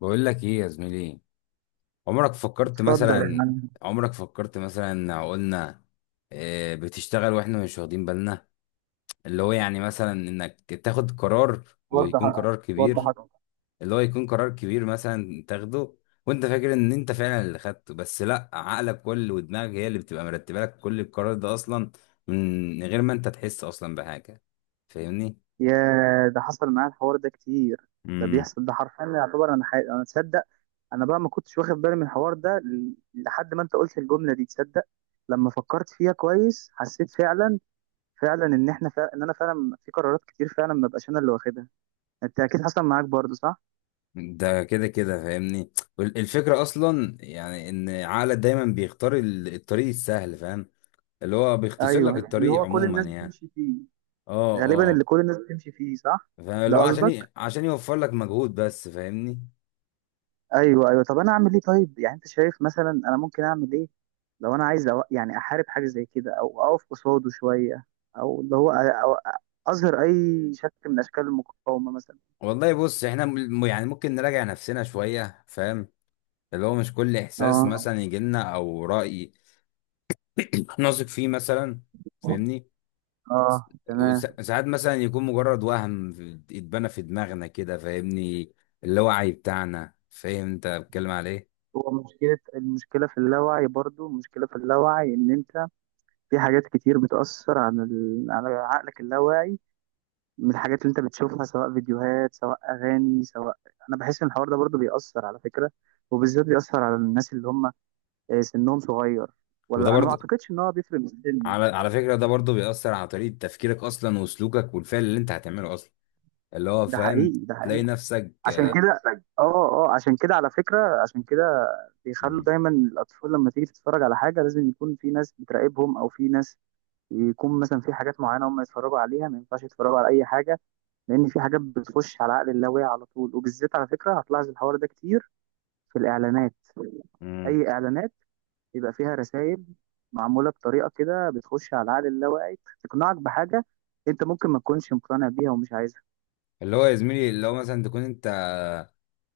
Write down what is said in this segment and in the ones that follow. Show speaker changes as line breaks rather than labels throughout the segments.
بقول لك ايه يا زميلي. عمرك فكرت
اتفضل يا
مثلا
عم.
عمرك فكرت مثلا قلنا، بتشتغل واحنا مش واخدين بالنا. اللي هو يعني مثلا انك تاخد قرار،
وضح،
ويكون قرار
وضح
كبير.
أكتر.
اللي هو يكون قرار كبير مثلا تاخده، وانت فاكر ان انت فعلا اللي خدته، بس لا، عقلك كل ودماغك هي اللي بتبقى مرتبه لك كل القرار ده اصلا، من غير ما انت تحس اصلا بحاجه، فاهمني؟
يا ده حصل معايا الحوار ده كتير. ده بيحصل، ده حرفيا يعتبر انا، تصدق، انا بقى ما كنتش واخد بالي من الحوار ده لحد ما انت قلت الجمله دي. تصدق لما فكرت فيها كويس حسيت فعلا، فعلا ان احنا فعلا، ان انا فعلا في قرارات كتير فعلا ما بقاش انا اللي واخدها. انت اكيد حصل معاك برضه صح؟
ده كده كده، فاهمني؟ وال- الفكرة أصلا يعني إن عقلك دايما بيختار الطريق السهل، فاهم؟ اللي هو بيختصر
ايوه
لك
اللي
الطريق
هو كل
عموما
الناس
يعني.
بتمشي فيه.
اه.
غالبا اللي
اه.
كل الناس بتمشي فيه صح.
فاللي هو
ده قصدك.
عشان يوفر لك مجهود بس، فاهمني؟
ايوه ايوه، طب انا اعمل ايه طيب؟ يعني انت شايف مثلا انا ممكن اعمل ايه لو انا عايز أو يعني احارب حاجه زي كده او اقف قصاده شويه او اللي هو أو اظهر اي شكل من اشكال المقاومه مثلا؟
والله بص، احنا يعني ممكن نراجع نفسنا شوية، فاهم؟ اللي هو مش كل إحساس
اه،
مثلا يجيلنا أو رأي نثق فيه مثلا، فاهمني؟
اه، تمام.
ساعات مثلا يكون مجرد وهم، اتبنى في دماغنا كده، فاهمني؟ اللاوعي بتاعنا، فاهم انت بتكلم على ايه؟
هو مشكله، المشكله في اللاوعي برضو، المشكله في اللاوعي ان انت في حاجات كتير على عقلك اللاواعي. من الحاجات اللي انت بتشوفها سواء فيديوهات سواء اغاني سواء، انا بحس ان الحوار ده برضو بيأثر على فكره. وبالذات بيأثر على الناس اللي هم، سنهم صغير.
وده
ولا انا ما
برضه،
اعتقدش ان هو بيفرق من السن
على
صح؟
فكرة ده برضه بيأثر على طريقة تفكيرك أصلا وسلوكك والفعل اللي أنت هتعمله أصلا، اللي هو
ده
فاهم.
حقيقي، ده
تلاقي
حقيقي.
نفسك.
عشان كده، اه اه عشان كده على فكره، عشان كده بيخلوا
مم.
دايما الاطفال لما تيجي تتفرج على حاجه لازم يكون في ناس بتراقبهم او في ناس، يكون مثلا في حاجات معينه هم يتفرجوا عليها، ما ينفعش يتفرجوا على اي حاجه. لان في حاجات بتخش على عقل اللاواعي على طول. وبالذات على فكره هتلاحظ الحوار ده كتير في الاعلانات.
مم.
اي اعلانات بيبقى فيها رسائل معمولة بطريقة كده بتخش على العقل اللاواعي، تقنعك بحاجة انت ممكن ما تكونش مقتنع بيها ومش عايزها.
اللي هو يا زميلي، اللي هو مثلا تكون أنت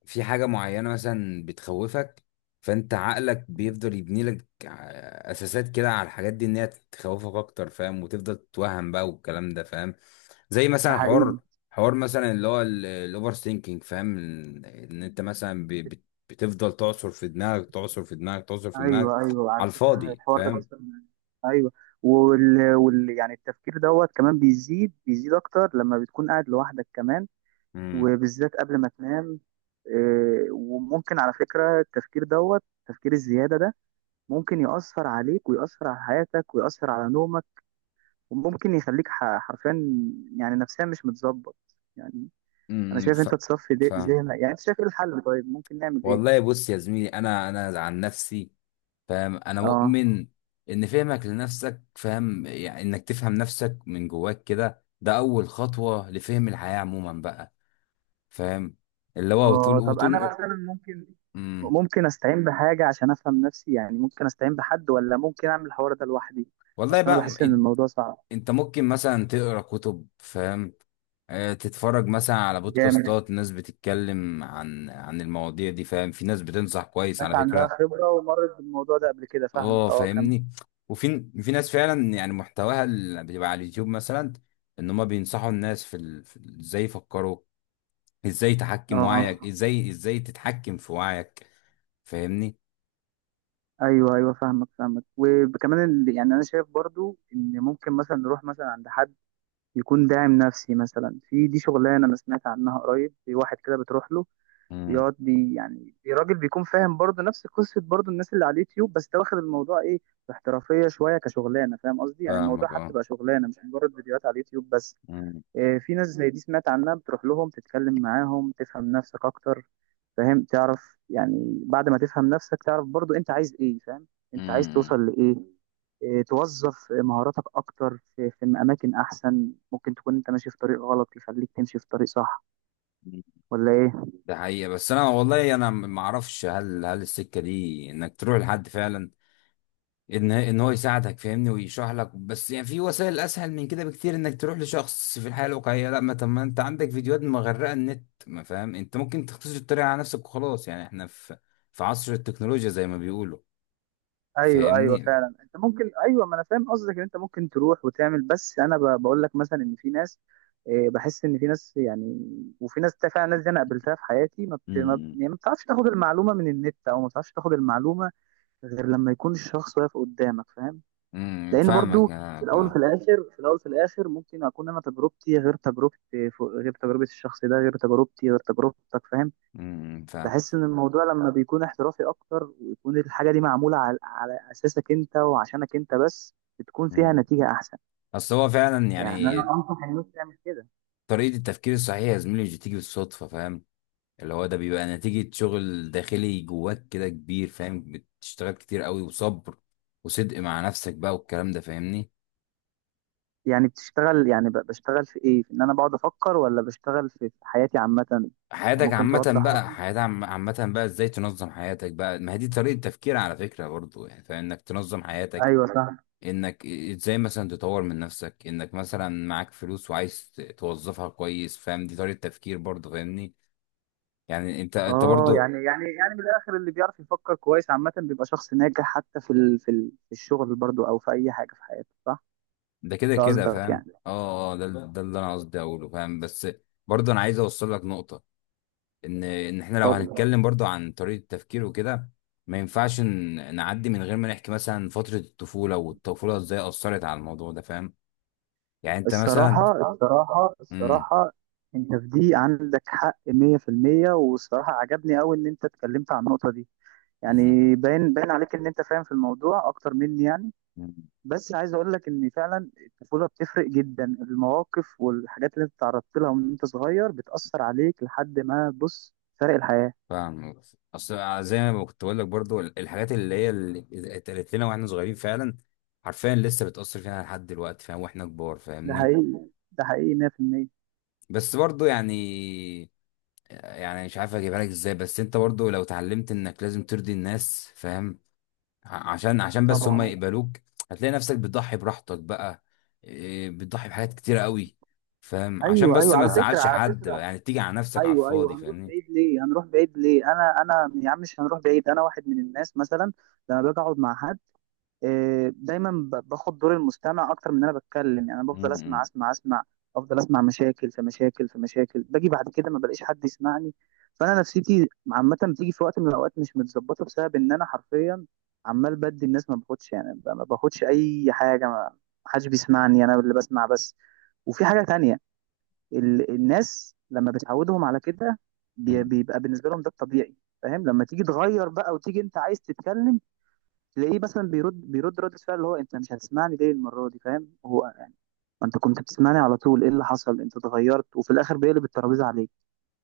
في حاجة معينة مثلا بتخوفك، فأنت عقلك بيفضل يبني لك أساسات كده على الحاجات دي، إن هي تخوفك أكتر، فاهم؟ وتفضل تتوهم بقى والكلام ده، فاهم؟ زي
ده
مثلا
حقيقي.
حوار مثلا اللي هو الاوفر ثينكينج، فاهم؟ ان إن انت مثلا بتفضل تعصر في دماغك، تعصر في دماغك، تعصر في دماغك
ايوه ايوه
على
على فكرة
الفاضي،
الحوار ده،
فاهم؟
بس ايوه، يعني التفكير دوت كمان بيزيد، بيزيد اكتر لما بتكون قاعد لوحدك كمان.
امم
وبالذات قبل ما تنام. وممكن على فكرة التفكير دوت التفكير الزيادة ده ممكن يأثر عليك ويأثر على حياتك ويأثر على نومك. وممكن يخليك حرفيا يعني نفسيا مش متظبط يعني. انا
امم
شايف
ف...
انت تصفي
فاهم.
ذهنك. يعني انت شايف ايه الحل؟ طيب ممكن نعمل ايه؟
والله بص يا زميلي، انا عن نفسي، فاهم، انا
اه،
مؤمن ان فهمك لنفسك، فاهم، يعني انك تفهم نفسك من جواك كده، ده اول خطوة لفهم الحياة عموما بقى، فاهم؟ اللي هو وطول
اه. طب انا
وطول.
مثلا ممكن،
امم
ممكن استعين بحاجه عشان افهم نفسي؟ يعني ممكن استعين بحد ولا ممكن اعمل الحوار ده لوحدي؟
والله
اصل انا
بقى،
بحس ان الموضوع صعب.
انت ممكن مثلا تقرا كتب، فاهم؟ تتفرج مثلا على
جامد.
بودكاستات ناس بتتكلم عن المواضيع دي، فاهم؟ في ناس بتنصح كويس
ناس
على
عندها
فكرة.
خبره ومرت بالموضوع ده قبل كده. فاهمك،
اه.
اه كمل.
فاهمني؟ وفي في ناس فعلا يعني محتواها اللي بيبقى على اليوتيوب مثلا، ان هم بينصحوا الناس ازاي يفكروا، ازاي تحكم
اه.
وعيك، ازاي تتحكم في وعيك، فاهمني؟
ايوه ايوه فاهمك، فاهمك. وكمان يعني انا شايف برضو ان ممكن مثلا نروح مثلا عند حد يكون داعم نفسي مثلا. في دي شغلانه انا سمعت عنها قريب، في واحد كده بتروح له
امم
بيقعد راجل بيكون فاهم برضه نفس قصه برضه الناس اللي على اليوتيوب، بس ده واخد الموضوع ايه، باحترافيه شويه كشغلانه. فاهم قصدي؟ يعني الموضوع
فاهمك.
حتى
اه.
بقى شغلانه مش مجرد فيديوهات على اليوتيوب بس. في ناس زي دي سمعت عنها بتروح لهم تتكلم معاهم تفهم نفسك اكتر. فاهم؟ تعرف يعني بعد ما تفهم نفسك تعرف برضو انت عايز ايه. فاهم؟ انت عايز
امم
توصل لايه. توظف مهاراتك اكتر في في اماكن احسن. ممكن تكون انت ماشي في طريق غلط يخليك تمشي في طريق صح، ولا ايه؟
ده حقيقة، بس انا والله انا ما اعرفش هل السكة دي انك تروح لحد فعلا، ان هو يساعدك، فاهمني، ويشرح لك، بس يعني في وسائل اسهل من كده بكتير انك تروح لشخص في الحياة الواقعية، لا، ما طب ما انت عندك فيديوهات مغرقة النت، ما فاهم، انت ممكن تختصر الطريقة على نفسك وخلاص، يعني احنا في في عصر التكنولوجيا زي ما بيقولوا.
ايوه ايوه
فاهمني؟
فعلا انت ممكن، ايوه، ما انا فاهم قصدك ان انت ممكن تروح وتعمل. بس انا بقول لك مثلا ان في ناس، بحس ان في ناس يعني، وفي فعلا ناس دي انا قابلتها في حياتي ما بت... ما, بت-
امم
يعني ما بتعرفش تاخد المعلومه من النت او ما بتعرفش تاخد المعلومه غير لما يكون الشخص واقف قدامك. فاهم؟ لان
فاهمك.
برضو في
اه.
الاول وفي
آه.
الاخر، في الاول وفي الاخر ممكن اكون انا تجربتي غير، تجربتي غير تجربه الشخص ده، غير تجربتي غير تجربتك. فاهم؟
فاهم.
بحس ان الموضوع لما بيكون احترافي اكتر ويكون الحاجه دي معموله على، على اساسك انت وعشانك انت بس، بتكون
مم.
فيها نتيجه احسن.
اصل هو فعلا
يعني
يعني،
انا انصح الناس تعمل كده.
طريقة التفكير الصحيح يا زميلي مش بتيجي بالصدفة، فاهم؟ اللي هو ده بيبقى نتيجة شغل داخلي جواك كده كبير، فاهم، بتشتغل كتير قوي وصبر وصدق مع نفسك بقى والكلام ده، فاهمني؟
يعني بتشتغل، يعني بشتغل في ايه؟ في ان انا بقعد افكر ولا بشتغل في في حياتي عامه؟
حياتك
ممكن
عامة
توضح
بقى،
اصلا.
عامة بقى، ازاي تنظم حياتك بقى، ما هي دي طريقة تفكير على فكرة برضو، يعني فاهم، انك تنظم حياتك،
ايوه صح.
انك ازاي مثلا تطور من نفسك، انك مثلا معاك فلوس وعايز توظفها كويس، فاهم؟ دي طريقة تفكير برضو، فاهمني. يعني انت
اه،
برضو،
يعني، يعني، يعني من الاخر اللي بيعرف يفكر كويس عامه بيبقى شخص ناجح حتى في الشغل برضو او في اي حاجه في حياته، صح؟
ده كده
ده
كده،
قصدك
فاهم.
يعني.
اه. اه. ده اللي انا قصدي اقوله، فاهم. بس برضو، انا عايز اوصل لك نقطة، ان احنا لو
اتفضل.
هنتكلم برضو عن طريقه التفكير وكده، ما ينفعش نعدي من غير ما نحكي مثلا فتره الطفوله، والطفوله ازاي اثرت على الموضوع ده، فاهم؟ يعني انت مثلا.
الصراحة، الصراحة،
امم
الصراحة انت في دي عندك حق 100%. والصراحة عجبني قوي ان انت اتكلمت عن النقطة دي.
امم
يعني باين، باين عليك ان انت فاهم في الموضوع اكتر مني يعني.
أمم،
بس عايز اقول لك ان فعلا الطفولة بتفرق جدا. المواقف والحاجات اللي انت تعرضت لها وانت صغير بتأثر عليك لحد ما، بص، فرق الحياة.
فاهم. اصل زي ما كنت بقول لك برضو، الحاجات اللي هي اللي اتقالت لنا واحنا صغيرين فعلا، حرفيا لسه بتاثر فينا لحد دلوقتي، فاهم؟ واحنا كبار،
ده
فاهمني؟
حقيقي، ده حقيقي 100%.
بس برضو يعني، يعني مش عارف اجيبها لك ازاي، بس انت برضو لو اتعلمت انك لازم ترضي الناس، فاهم، عشان بس هم
طبعا.
يقبلوك، هتلاقي نفسك بتضحي براحتك بقى، إيه، بتضحي بحاجات كتيرة قوي، فاهم؟ عشان
ايوه
بس
ايوه
ما
على فكرة،
تزعلش
على
حد بقى،
فكرة
يعني تيجي على نفسك على
ايوه ايوه.
الفاضي،
هنروح
فاهمني؟
بعيد ليه؟ هنروح بعيد ليه؟ انا انا يا عم مش هنروح بعيد. انا واحد من الناس مثلا لما باجي اقعد مع حد، دايما باخد دور المستمع اكتر من إن انا بتكلم. يعني انا بفضل اسمع،
مم.
اسمع، اسمع. افضل اسمع مشاكل في مشاكل في مشاكل. باجي بعد كده ما بلاقيش حد يسمعني. فانا نفسيتي عامه بتيجي في وقت من الاوقات مش متظبطه بسبب ان انا حرفيا عمال بدي الناس، ما باخدش يعني، ما باخدش اي حاجه. ما حدش بيسمعني، انا اللي بسمع بس. وفي حاجه تانية، الناس لما بتعودهم على كده
مم.
بيبقى بالنسبه لهم ده الطبيعي. فاهم؟ لما تيجي تغير بقى وتيجي انت عايز تتكلم، تلاقيه مثلا بيرد، بيرد رد فعل اللي هو انت مش هتسمعني ليه المره دي. فاهم هو يعني ما انت كنت بتسمعني على طول، ايه اللي حصل، انت اتغيرت. وفي الاخر بيقلب الترابيزه عليك.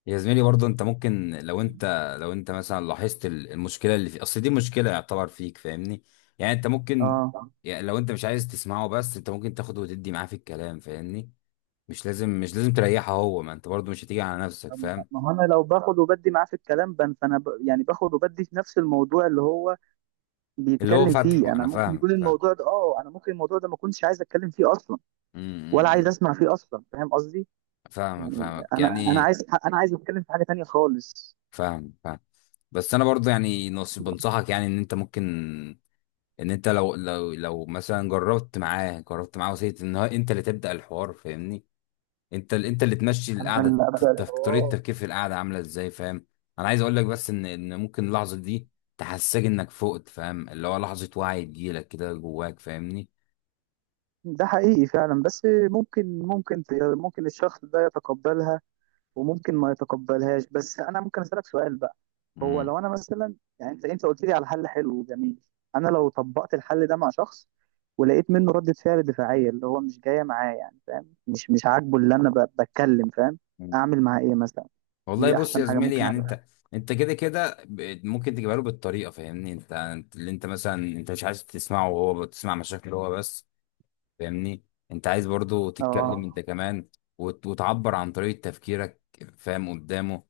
يا زميلي برضه انت ممكن لو انت مثلا لاحظت المشكله اللي في اصل دي مشكله، يعتبر فيك، فاهمني؟ يعني انت ممكن،
اه.
يعني لو انت مش عايز تسمعه، بس انت ممكن تاخده وتدي معاه في الكلام، فاهمني؟ مش لازم، مش لازم تريحه هو، ما انت برضه مش هتيجي على نفسك،
طب،
فاهم؟
ما هو انا لو باخد وبدي معاه في الكلام، يعني باخد وبدي في نفس الموضوع اللي هو
اللي هو
بيتكلم فيه.
فتحه
انا
انا،
ممكن
فاهمك،
يكون
فاهم.
الموضوع ده، اه انا ممكن الموضوع ده ما كنتش عايز اتكلم فيه اصلا، ولا عايز
مم.
اسمع فيه اصلا. فاهم قصدي
فاهمك،
يعني؟
فاهمك،
انا انا
يعني
عايز، انا عايز اتكلم في حاجه تانية خالص.
فاهم، فاهم. بس انا برضه يعني نص بنصحك، يعني ان انت ممكن، ان انت لو مثلا جربت معاه وسيت ان هو انت اللي تبدأ الحوار، فاهمني، انت انت اللي تمشي
انا
القعده،
اللي ابدا
طريقه
الحوار.
التفكير في القعده عامله ازاي، فاهم؟ انا عايز اقول لك بس ان ممكن اللحظه دي تحسسك انك فقت، فاهم، اللي هو لحظه وعي تجيلك كده جواك، فاهمني؟
ده حقيقي فعلا. بس ممكن، ممكن، ممكن الشخص ده يتقبلها وممكن ما يتقبلهاش. بس انا ممكن اسالك سؤال بقى؟ هو لو انا مثلا، يعني انت، انت قلت لي على حل حلو وجميل، انا لو طبقت الحل ده مع شخص ولقيت منه ردة فعل دفاعية اللي هو مش جاية معاه، يعني فاهم مش، مش عاجبه اللي انا بتكلم، فاهم،
امم
اعمل معاه ايه مثلا؟
والله
دي
بص
احسن
يا
حاجة
زميلي،
ممكن
يعني
اعملها.
انت كده كده، ممكن تجيبها له بالطريقه، فاهمني. اللي انت مثلا، انت مش عايز تسمعه وهو بتسمع مشاكله هو بس، فاهمني. انت عايز برضو تتكلم
اه.
انت كمان، وتعبر عن طريقه تفكيرك، فاهم، قدامه.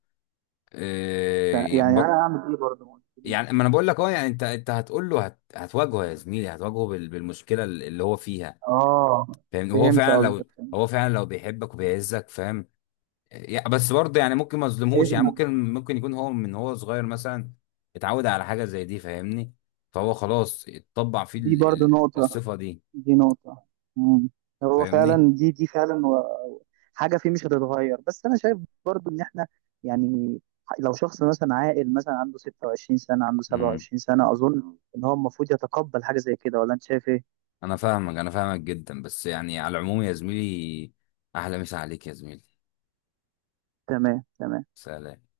اه.
يعني انا اعمل ايه برضه؟ ما
يعني
قلتليش.
ما انا بقول لك، اه، يعني انت، انت هتقول له، هتواجهه يا زميلي، هتواجهه بالمشكله اللي هو فيها،
اه،
فاهمني، وهو
فهمت
فعلا،
قصدك،
لو هو
فهمت.
فعلا لو بيحبك وبيعزك، فاهم. بس برضه يعني ممكن ما اظلمهوش، يعني
اسمع،
ممكن يكون هو من هو صغير مثلا اتعود على حاجه زي دي، فاهمني، فهو خلاص اتطبع فيه
دي برضو نقطة،
الصفه دي،
دي نقطة. مم. هو
فاهمني.
فعلا دي، دي فعلا حاجة فيه مش هتتغير. بس أنا شايف برضو إن إحنا يعني، لو شخص مثلا عاقل مثلا عنده 26 سنة، عنده
امم
27 سنة، أظن إن هو المفروض يتقبل حاجة زي كده، ولا أنت شايف إيه؟
انا فاهمك جدا، بس يعني على العموم يا زميلي، احلى مسا عليك يا زميلي.
تمام، تمام.
سلام.